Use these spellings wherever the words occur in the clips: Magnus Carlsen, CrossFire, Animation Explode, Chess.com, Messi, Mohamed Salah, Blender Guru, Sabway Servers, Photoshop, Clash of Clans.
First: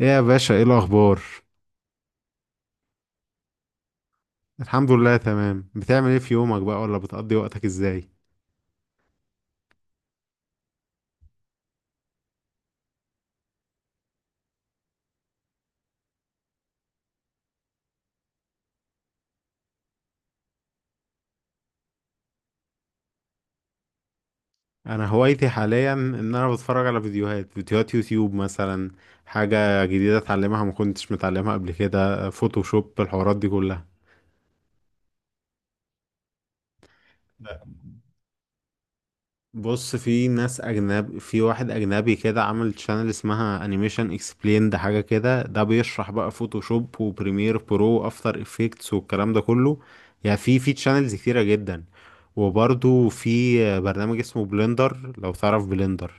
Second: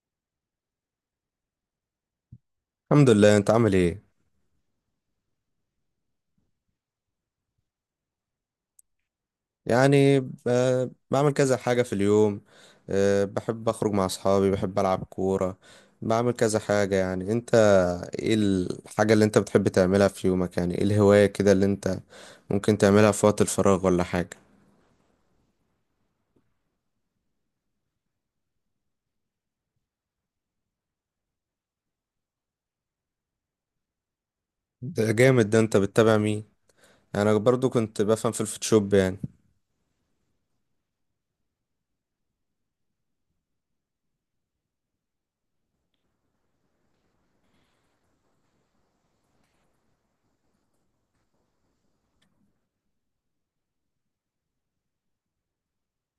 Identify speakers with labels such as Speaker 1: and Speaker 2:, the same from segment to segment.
Speaker 1: ايه يا باشا، ايه الاخبار؟
Speaker 2: الحمد لله. انت عامل ايه؟
Speaker 1: الحمد لله، تمام. بتعمل ايه في يومك بقى، ولا بتقضي وقتك ازاي؟
Speaker 2: يعني بعمل كذا حاجة في اليوم. بحب اخرج مع اصحابي، بحب العب كورة. بعمل كذا حاجة يعني. انت ايه الحاجة اللي انت بتحب تعملها في يومك؟ يعني ايه الهواية كده اللي انت ممكن تعملها في وقت الفراغ ولا حاجة؟
Speaker 1: انا هوايتي حاليا ان انا بتفرج على فيديوهات يوتيوب مثلا. حاجة جديدة اتعلمها، ما كنتش متعلمها قبل كده، فوتوشوب، الحوارات دي كلها.
Speaker 2: ده جامد. ده انت بتتابع مين؟ انا برضو كنت بفهم في الفوتوشوب يعني.
Speaker 1: بص، في ناس اجنب. في واحد اجنبي كده عمل شانل اسمها انيميشن اكسبليند حاجه كده، ده بيشرح بقى فوتوشوب وبريمير برو وافتر افكتس والكلام ده كله. يعني في شانلز كتيره جدا. وبرضو في برنامج اسمه بلندر، لو تعرف بلندر.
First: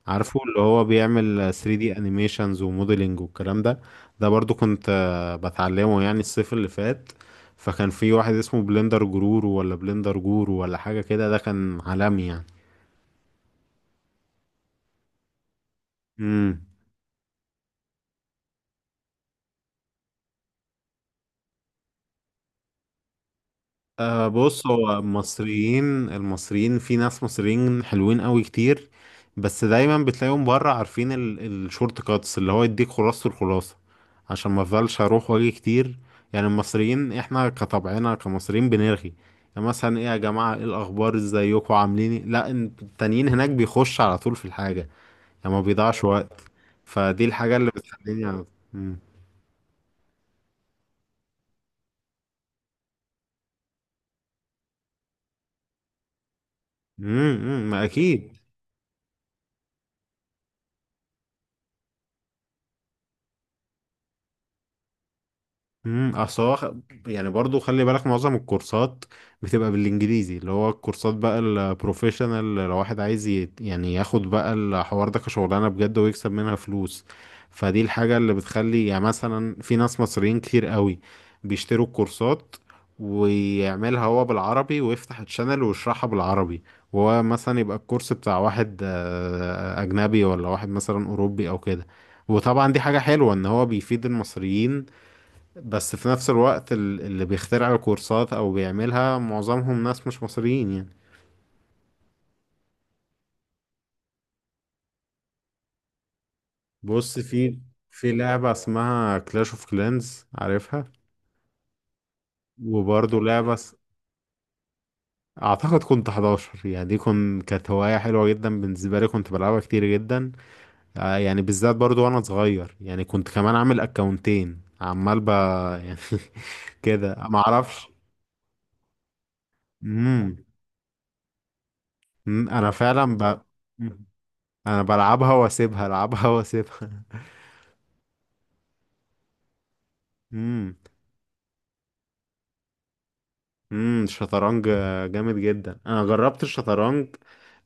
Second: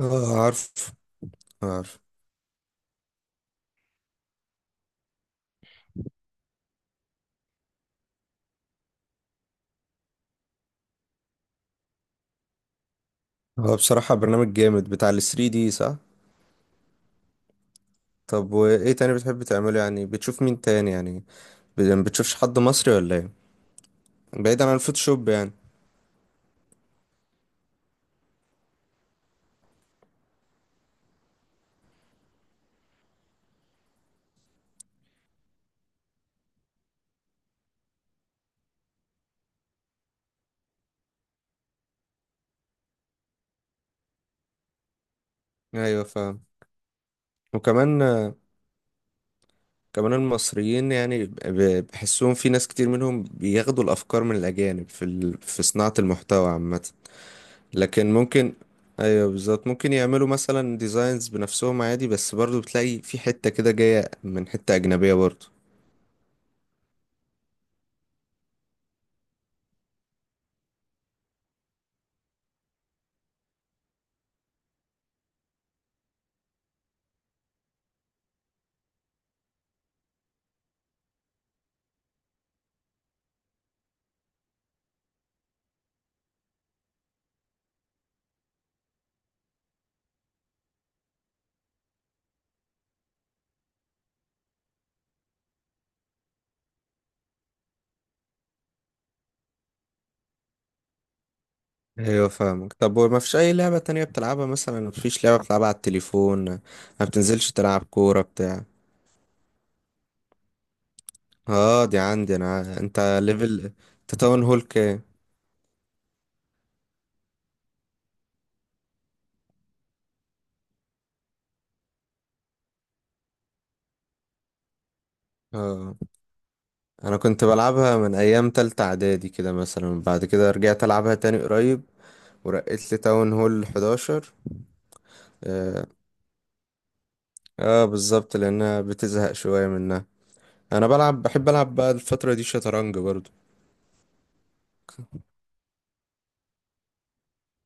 Speaker 2: اه،
Speaker 1: عارفه اللي
Speaker 2: عارف
Speaker 1: هو بيعمل 3D
Speaker 2: عارف.
Speaker 1: انيميشنز وموديلنج والكلام ده. ده برضو كنت بتعلمه يعني الصيف اللي فات. فكان في واحد اسمه بلندر جرور، ولا بلندر جورو ولا حاجه كده، ده كان عالمي يعني.
Speaker 2: هو بصراحة برنامج جامد بتاع ال 3 دي، صح؟
Speaker 1: امم.
Speaker 2: طب وايه تاني بتحب تعمله؟ يعني بتشوف مين تاني؟ يعني بتشوفش حد مصري ولا ايه؟
Speaker 1: أه،
Speaker 2: بعيدا
Speaker 1: بص.
Speaker 2: عن
Speaker 1: هو
Speaker 2: الفوتوشوب يعني.
Speaker 1: المصريين، في ناس مصريين حلوين قوي كتير. بس دايما بتلاقيهم بره. عارفين الشورت كاتس اللي هو يديك خلاصة الخلاصة، عشان ما افضلش اروح واجي كتير. يعني المصريين احنا كطبعنا كمصريين بنرغي. يعني مثلا: ايه يا جماعة، ايه الاخبار، ازيكم، عاملين إيه؟ لا، التانيين هناك بيخش على طول في الحاجة، يعني ما بيضيعش
Speaker 2: ايوه
Speaker 1: وقت.
Speaker 2: فاهم.
Speaker 1: فدي الحاجة اللي
Speaker 2: وكمان
Speaker 1: بتخليني على- مم.
Speaker 2: كمان المصريين، يعني بحسهم في ناس كتير منهم بياخدوا الافكار من الاجانب في في صناعة المحتوى عامة.
Speaker 1: امم، ما
Speaker 2: لكن
Speaker 1: اكيد.
Speaker 2: ممكن، ايوه بالظبط، ممكن يعملوا مثلا ديزاينز بنفسهم عادي، بس برضو بتلاقي في حتة كده جاية من حتة اجنبية برضو.
Speaker 1: اصل هو خ- يعني برضو خلي بالك، معظم الكورسات بتبقى بالانجليزي، اللي هو الكورسات بقى البروفيشنال. لو واحد عايز يعني ياخد بقى الحوار ده كشغلانه بجد ويكسب منها فلوس، فدي الحاجه اللي بتخلي يعني مثلا في ناس مصريين كتير قوي بيشتروا الكورسات ويعملها هو بالعربي ويفتح الشانل ويشرحها بالعربي. وهو مثلا يبقى الكورس بتاع واحد اجنبي، ولا واحد مثلا اوروبي او كده. وطبعا دي حاجه حلوه ان هو بيفيد المصريين، بس في نفس الوقت اللي بيخترع الكورسات او بيعملها معظمهم ناس مش مصريين يعني.
Speaker 2: ايوه فاهمك. طب ما فيش اي لعبة تانية بتلعبها مثلا؟ ما فيش لعبة بتلعبها على التليفون؟ ما
Speaker 1: بص،
Speaker 2: بتنزلش
Speaker 1: في
Speaker 2: تلعب
Speaker 1: في
Speaker 2: كورة
Speaker 1: لعبة
Speaker 2: بتاع؟
Speaker 1: اسمها كلاش اوف كلانز، عارفها؟
Speaker 2: اه دي عندي انا. انت
Speaker 1: وبرضه لعبة
Speaker 2: ليفل، انت تاون هول كام؟
Speaker 1: اعتقد كنت 11. يعني دي كانت هواية حلوة جدا بالنسبة لي، كنت بلعبها كتير جدا. يعني بالذات برضه وانا صغير، يعني كنت كمان عامل اكونتين، عمال ب
Speaker 2: اه
Speaker 1: يعني. كده،
Speaker 2: انا
Speaker 1: ما
Speaker 2: كنت
Speaker 1: اعرفش.
Speaker 2: بلعبها من ايام تالتة اعدادي كده مثلا، بعد
Speaker 1: امم.
Speaker 2: كده رجعت العبها تاني قريب.
Speaker 1: انا
Speaker 2: ورقيت لي
Speaker 1: فعلا
Speaker 2: تاون
Speaker 1: ب...
Speaker 2: هول
Speaker 1: مم.
Speaker 2: 11.
Speaker 1: انا بلعبها
Speaker 2: اه،
Speaker 1: واسيبها، العبها واسيبها.
Speaker 2: آه بالظبط لانها بتزهق شوية منها.
Speaker 1: امم.
Speaker 2: انا بلعب، بحب العب بقى الفترة دي شطرنج برضو.
Speaker 1: امم، الشطرنج جامد جدا، انا جربت الشطرنج.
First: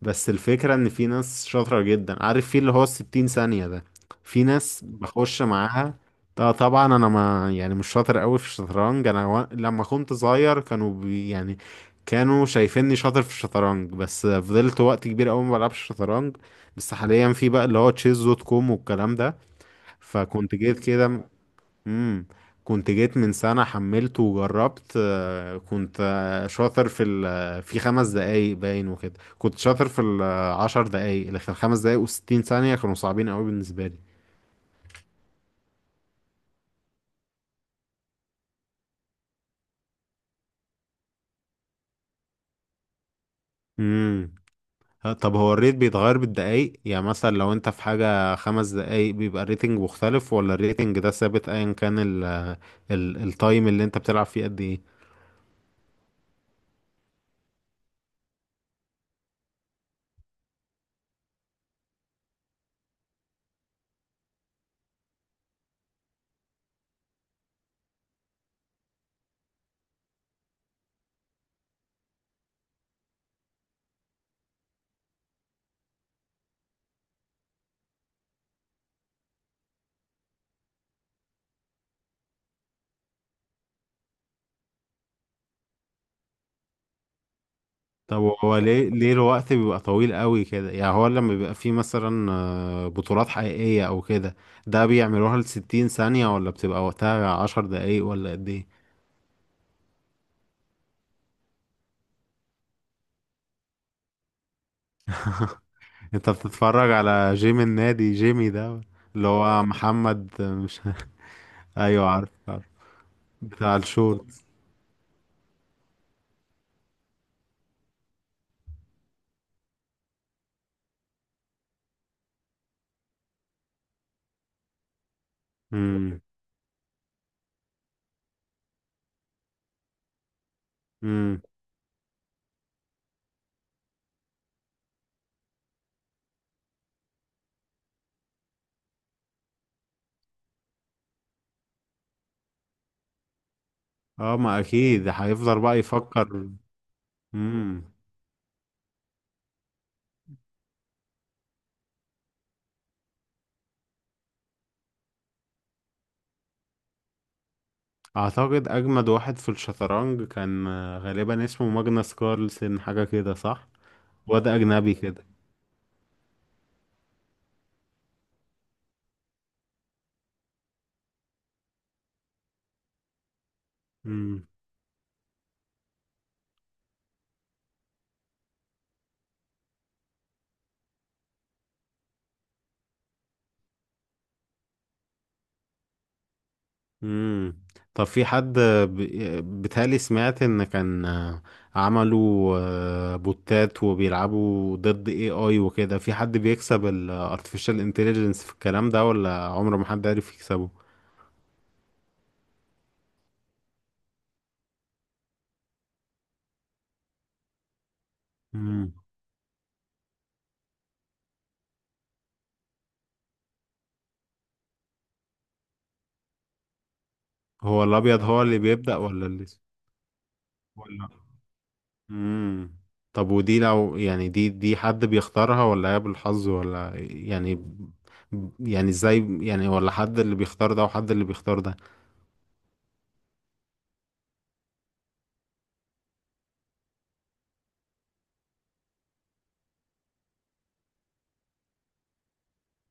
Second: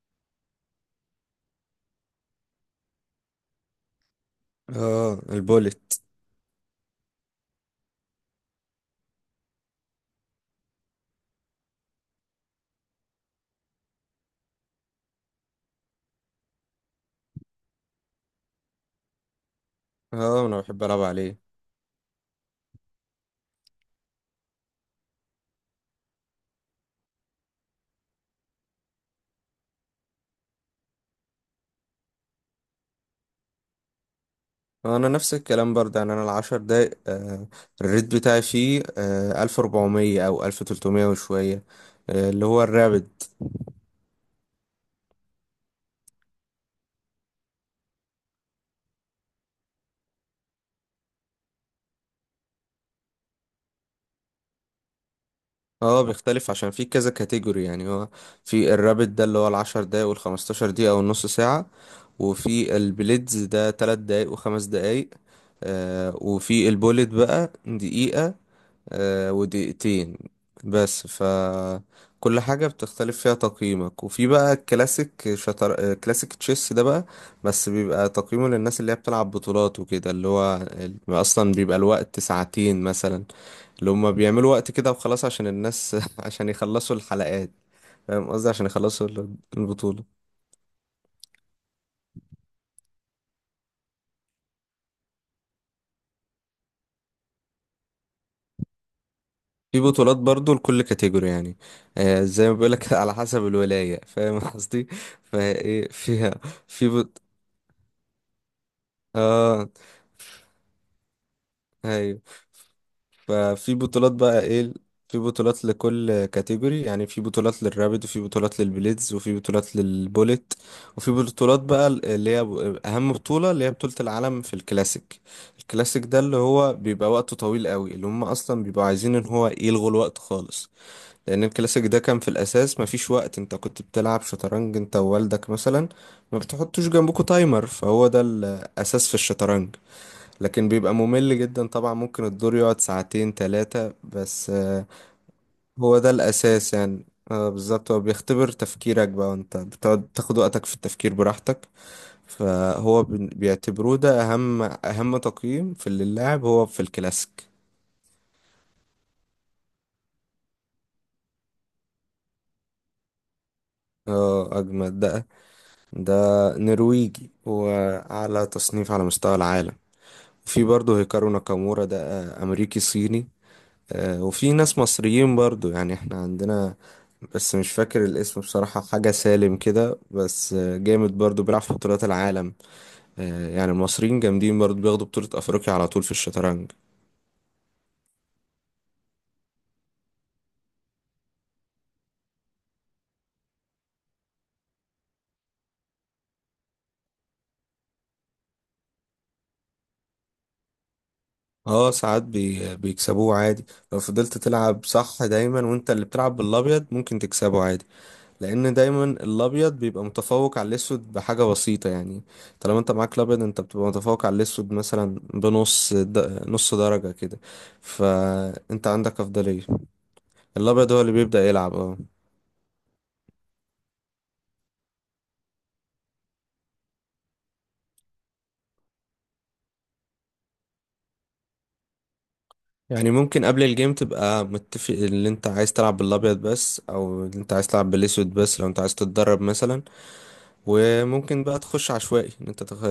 Speaker 1: بس الفكرة ان في ناس شاطرة جدا، عارف، في اللي هو ال60 ثانية ده، في ناس
Speaker 2: اه
Speaker 1: بخش
Speaker 2: البوليت.
Speaker 1: معاها. طبعا انا ما يعني مش شاطر قوي في الشطرنج. انا و... لما كنت صغير كانوا بي... يعني كانوا شايفيني شاطر في الشطرنج. بس فضلت وقت كبير قوي ما بلعبش الشطرنج. بس حاليا في بقى اللي هو تشيز دوت كوم والكلام ده،
Speaker 2: اه
Speaker 1: فكنت
Speaker 2: انا
Speaker 1: جيت
Speaker 2: بحب العب
Speaker 1: كده.
Speaker 2: عليه.
Speaker 1: امم. كنت جيت من سنة، حملته وجربت، كنت شاطر في ال في 5 دقايق باين وكده. كنت شاطر في ال10 دقايق، لكن ال5 دقايق و60 ثانية كانوا صعبين قوي بالنسبة لي.
Speaker 2: انا نفس الكلام برضه. يعني انا العشر دقايق، الريت بتاعي فيه 1400 او 1300 وشوية. آه اللي هو الرابد.
Speaker 1: امم. طب هو الريت بيتغير بالدقايق؟ يعني مثلا لو انت في حاجة 5 دقايق بيبقى الريتنج مختلف، ولا الريتنج ده ثابت ايا كان ال التايم اللي انت بتلعب فيه قد ايه؟
Speaker 2: اه بيختلف عشان في كذا كاتيجوري. يعني هو في الرابت ده اللي هو العشر دقايق والخمستاشر دقيقة والنص ساعة. وفي البليدز ده تلات دقايق وخمس دقايق. آه وفي البوليت بقى دقيقة ودقيقتين. بس ف كل حاجة بتختلف فيها تقييمك. وفي بقى الكلاسيك، شطر... آه، كلاسيك تشيس ده بقى. بس بيبقى تقييمه للناس اللي هي بتلعب بطولات وكده، اللي هو أصلا بيبقى الوقت ساعتين مثلا، اللي هما بيعملوا وقت كده وخلاص عشان الناس عشان يخلصوا الحلقات.
Speaker 1: طب
Speaker 2: فاهم قصدي؟
Speaker 1: هو
Speaker 2: عشان
Speaker 1: ليه
Speaker 2: يخلصوا
Speaker 1: ليه الوقت بيبقى طويل
Speaker 2: البطولة.
Speaker 1: قوي كده؟ يعني هو لما بيبقى فيه مثلا بطولات حقيقية أو كده، ده بيعملوها ل60 ثانية، ولا بتبقى وقتها 10 دقايق، ولا قد إيه؟
Speaker 2: في بطولات برضو لكل كاتيجوري يعني. آه زي ما بيقولك على حسب الولاية، فاهم قصدي. فايه
Speaker 1: أنت
Speaker 2: فيها. في
Speaker 1: بتتفرج
Speaker 2: بط...
Speaker 1: على جيم النادي، جيمي ده اللي هو
Speaker 2: اه
Speaker 1: محمد، مش...؟ أيوه،
Speaker 2: ايوه،
Speaker 1: عارف عارف،
Speaker 2: ففي
Speaker 1: بتاع
Speaker 2: بطولات
Speaker 1: الشورت.
Speaker 2: بقى ايه. في بطولات لكل كاتيجوري، يعني في بطولات للرابد، وفي بطولات للبليدز، وفي بطولات للبوليت. وفي بطولات بقى اللي هي اهم بطولة، اللي هي بطولة العالم في الكلاسيك. الكلاسيك ده
Speaker 1: امم.
Speaker 2: اللي هو بيبقى وقته طويل قوي، اللي هم اصلا بيبقوا عايزين ان هو يلغوا الوقت خالص.
Speaker 1: امم.
Speaker 2: لان الكلاسيك ده كان في الاساس مفيش وقت، انت كنت بتلعب شطرنج انت ووالدك مثلا، ما بتحطوش جنبكوا تايمر، فهو ده الاساس في الشطرنج. لكن بيبقى ممل جدا طبعا، ممكن الدور يقعد ساعتين ثلاثة
Speaker 1: اه،
Speaker 2: بس.
Speaker 1: ما أكيد هيفضل بقى
Speaker 2: هو ده
Speaker 1: يفكر.
Speaker 2: الأساس يعني.
Speaker 1: امم.
Speaker 2: بالظبط، هو بيختبر تفكيرك بقى وانت بتقعد تاخد وقتك في التفكير براحتك. فهو بيعتبروه ده أهم أهم تقييم في اللي اللاعب هو في الكلاسيك.
Speaker 1: أعتقد أجمد واحد في الشطرنج كان غالبا اسمه ماجنس كارلسن حاجة كده، صح؟ واد
Speaker 2: اه
Speaker 1: أجنبي
Speaker 2: أجمد
Speaker 1: كده.
Speaker 2: ده. ده نرويجي وأعلى تصنيف على مستوى العالم. في برضه هيكارو ناكامورا ده، أمريكي صيني. وفي ناس مصريين برضو، يعني احنا عندنا، بس مش فاكر الاسم بصراحة، حاجة سالم كده، بس جامد برضو بيلعب في بطولات العالم. يعني المصريين جامدين برضو، بياخدوا بطولة أفريقيا على طول في الشطرنج.
Speaker 1: امم. طب في حد، بيتهيألي سمعت ان كان عملوا بوتات وبيلعبوا ضد اي اي وكده، في حد بيكسب الارتفيشال انتليجنس في الكلام ده، ولا عمر ما حد عرف يكسبه؟
Speaker 2: اه ساعات بيكسبوه عادي. لو فضلت تلعب صح دايما وانت اللي بتلعب بالأبيض ممكن تكسبه عادي. لان
Speaker 1: امم.
Speaker 2: دايما الابيض بيبقى متفوق على الاسود بحاجه بسيطه يعني. طالما انت معاك الابيض انت بتبقى متفوق على الاسود مثلا نص درجه كده.
Speaker 1: هو الابيض هو اللي
Speaker 2: فانت
Speaker 1: بيبدأ،
Speaker 2: عندك
Speaker 1: ولا اللي...
Speaker 2: افضليه. الابيض هو
Speaker 1: ولا؟
Speaker 2: اللي بيبدا يلعب اه.
Speaker 1: امم. طب ودي، لو يعني، دي حد بيختارها، ولا هي بالحظ، ولا يعني، يعني ازاي يعني؟ ولا حد اللي بيختار ده وحد اللي بيختار
Speaker 2: يعني ممكن قبل الجيم تبقى متفق اللي انت عايز تلعب بالابيض بس، او اللي انت عايز تلعب بالاسود بس، لو انت عايز تتدرب مثلا. وممكن بقى تخش عشوائي ان انت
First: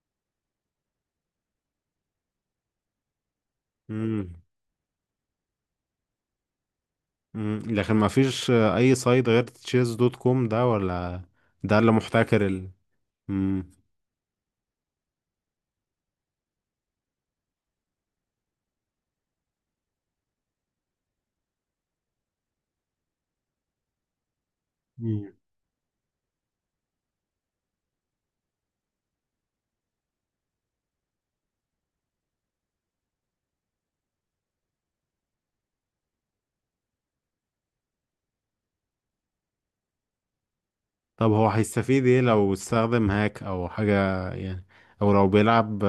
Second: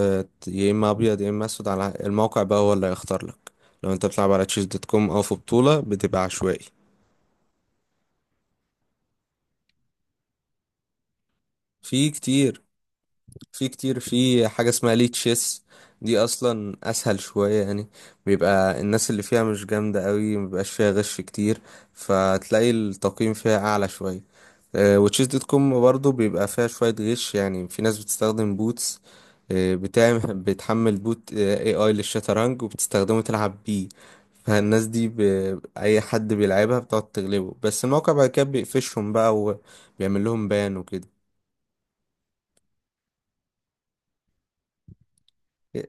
Speaker 2: يا اما ابيض يا اما اسود، على الموقع بقى هو اللي هيختار لك. لو انت
Speaker 1: ده؟
Speaker 2: بتلعب على تشيز دوت كوم او في بطولة بتبقى عشوائي.
Speaker 1: مم. لكن ما فيش اي سايت غير تشيز دوت كوم ده، ولا؟ ده اللي
Speaker 2: في
Speaker 1: محتكر
Speaker 2: كتير.
Speaker 1: ال... مم.
Speaker 2: في كتير. في حاجة اسمها ليه تشيس، دي اصلا اسهل شوية يعني. بيبقى الناس اللي فيها مش جامدة قوي، مبيبقاش فيها غش كتير، فتلاقي التقييم فيها اعلى شوية. وتشيس
Speaker 1: مم.
Speaker 2: دوت كوم برضه بيبقى فيها شوية غش، يعني في ناس بتستخدم بوتس. بتحمل بوت اي اي للشطرنج وبتستخدمه تلعب بيه. فالناس دي ب... اي حد بيلعبها بتقعد تغلبه، بس الموقع بعد كده بيقفشهم بقى وبيعمل لهم بان وكده.
Speaker 1: طب هو هيستفيد ايه لو استخدم هاك او حاجة يعني، او لو بيلعب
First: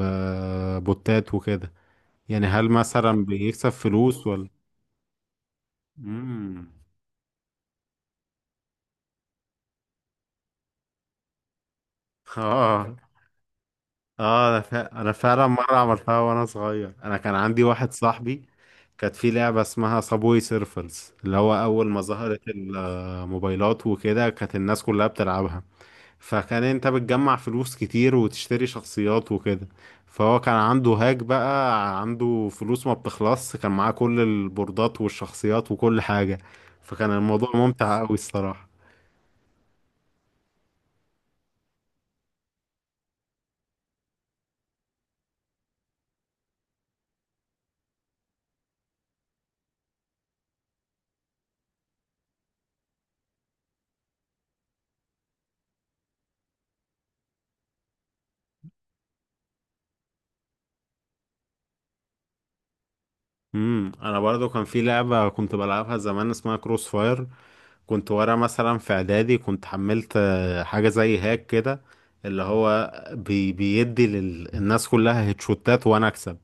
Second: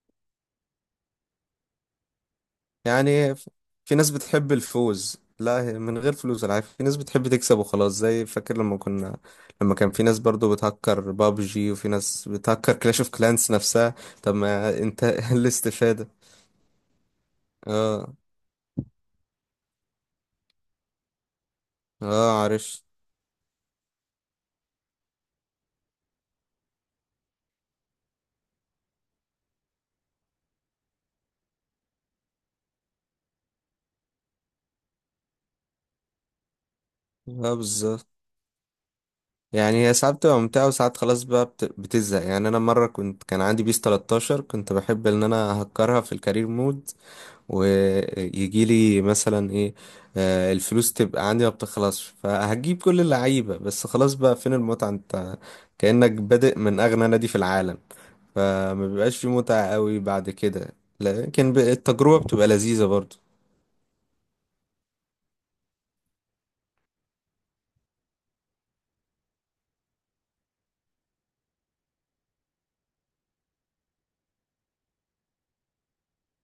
Speaker 1: ببوتات وكده، يعني هل مثلا
Speaker 2: يعني
Speaker 1: بيكسب
Speaker 2: في ناس
Speaker 1: فلوس ولا؟
Speaker 2: بتحب الفوز، لا هي من غير فلوس العاب،
Speaker 1: مم.
Speaker 2: في ناس بتحب تكسب وخلاص. زي فاكر لما كنا، لما كان في ناس برضو بتهكر بابجي وفي ناس بتهكر
Speaker 1: اه.
Speaker 2: كلاش اوف كلانس نفسها. طب
Speaker 1: اه، انا
Speaker 2: ما انت
Speaker 1: انا فعلا مره
Speaker 2: الاستفادة.
Speaker 1: عملتها وانا صغير. انا كان عندي واحد
Speaker 2: اه
Speaker 1: صاحبي، كانت في لعبه اسمها صابوي سيرفرز، اللي هو اول ما
Speaker 2: اه
Speaker 1: ظهرت
Speaker 2: عارف.
Speaker 1: الموبايلات وكده، كانت الناس كلها بتلعبها. فكان انت بتجمع فلوس كتير وتشتري شخصيات وكده، فهو كان عنده هاك، بقى عنده فلوس ما بتخلص، كان معاه كل البوردات والشخصيات وكل حاجه. فكان الموضوع
Speaker 2: اه
Speaker 1: ممتع
Speaker 2: بالظبط.
Speaker 1: قوي الصراحه.
Speaker 2: يعني هي ساعات بتبقى ممتعة، وساعات خلاص بقى بتزهق. يعني انا مرة كان عندي بيس 13، كنت بحب ان انا اهكرها في الكارير مود، ويجي لي مثلا ايه. الفلوس تبقى عندي ما بتخلصش، فهجيب كل اللعيبة، بس خلاص بقى فين المتعة انت؟ كأنك بادئ من أغنى نادي في العالم. فما بيبقاش في متعة قوي بعد كده. لكن التجربة بتبقى لذيذة برضو.
Speaker 1: انا برضو كان في لعبه كنت بلعبها زمان اسمها كروس فاير، كنت ورا مثلا في اعدادي، كنت حملت حاجة زي هاك كده، اللي هو بيدي للناس كلها هيتشوتات وانا اكسب.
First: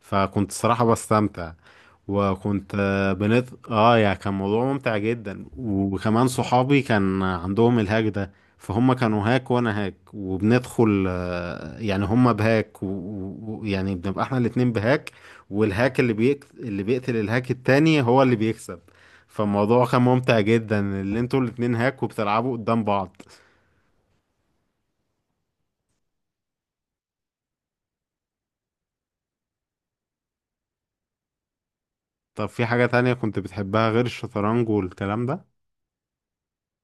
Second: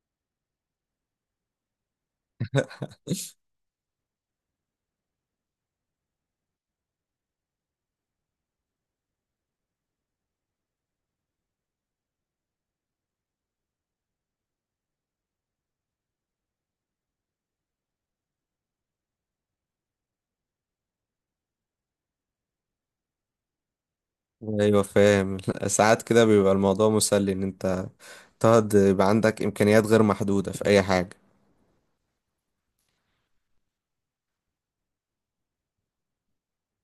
Speaker 1: فكنت صراحة بستمتع، وكنت بنت يعني، كان موضوع ممتع جدا. وكمان صحابي كان عندهم الهاك ده، فهم كانوا هاك وانا هاك، وبندخل يعني هم بهاك ويعني بنبقى احنا الاتنين بهاك. والهاك اللي بيقتل الهاك التاني هو اللي بيكسب. فالموضوع كان ممتع جدا، اللي انتوا الاتنين هاك وبتلعبوا قدام بعض.
Speaker 2: ايوه فاهم. ساعات كده بيبقى الموضوع مسلي، ان انت تقعد يبقى عندك امكانيات غير محدودة في اي حاجة.
Speaker 1: طب في حاجة تانية كنت بتحبها غير الشطرنج والكلام ده؟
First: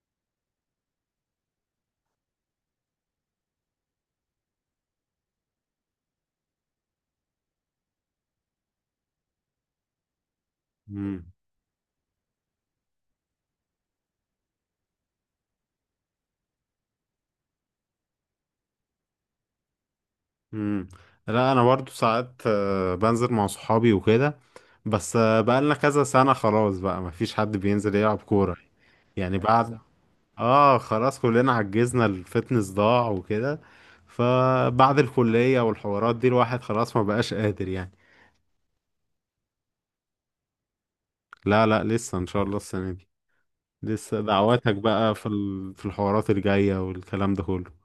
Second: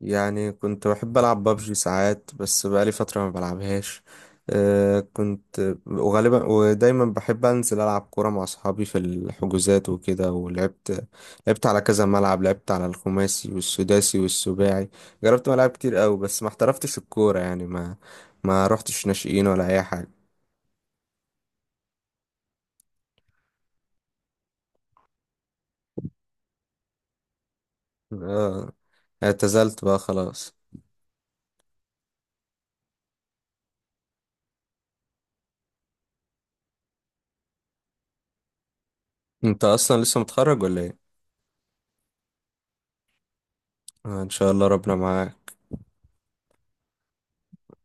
Speaker 2: يعني كنت بحب ألعب بابجي ساعات، بس بقالي فترة ما بلعبهاش. أه كنت وغالبا ودايما بحب أنزل ألعب كورة مع أصحابي في الحجوزات وكده، ولعبت.
Speaker 1: مم.
Speaker 2: لعبت على كذا ملعب، لعبت على الخماسي والسداسي والسباعي. جربت ملاعب كتير أوي، بس ما احترفتش الكورة، يعني ما رحتش ناشئين ولا أي حاجة.
Speaker 1: مم. لا، انا برضو ساعات بنزل مع صحابي وكده، بس بقالنا كذا سنة خلاص بقى مفيش حد بينزل يلعب كورة،
Speaker 2: أه
Speaker 1: يعني بعد...
Speaker 2: اعتزلت بقى خلاص.
Speaker 1: اه، خلاص كلنا عجزنا، الفتنس ضاع وكده، فبعد الكلية والحوارات دي الواحد خلاص ما بقاش قادر يعني.
Speaker 2: أنت أصلا لسه متخرج ولا إيه؟
Speaker 1: لا، لا، لسه ان شاء الله السنة دي. لسه
Speaker 2: إن شاء الله
Speaker 1: دعواتك
Speaker 2: ربنا
Speaker 1: بقى
Speaker 2: معاك.
Speaker 1: في الحوارات الجاية والكلام ده كله.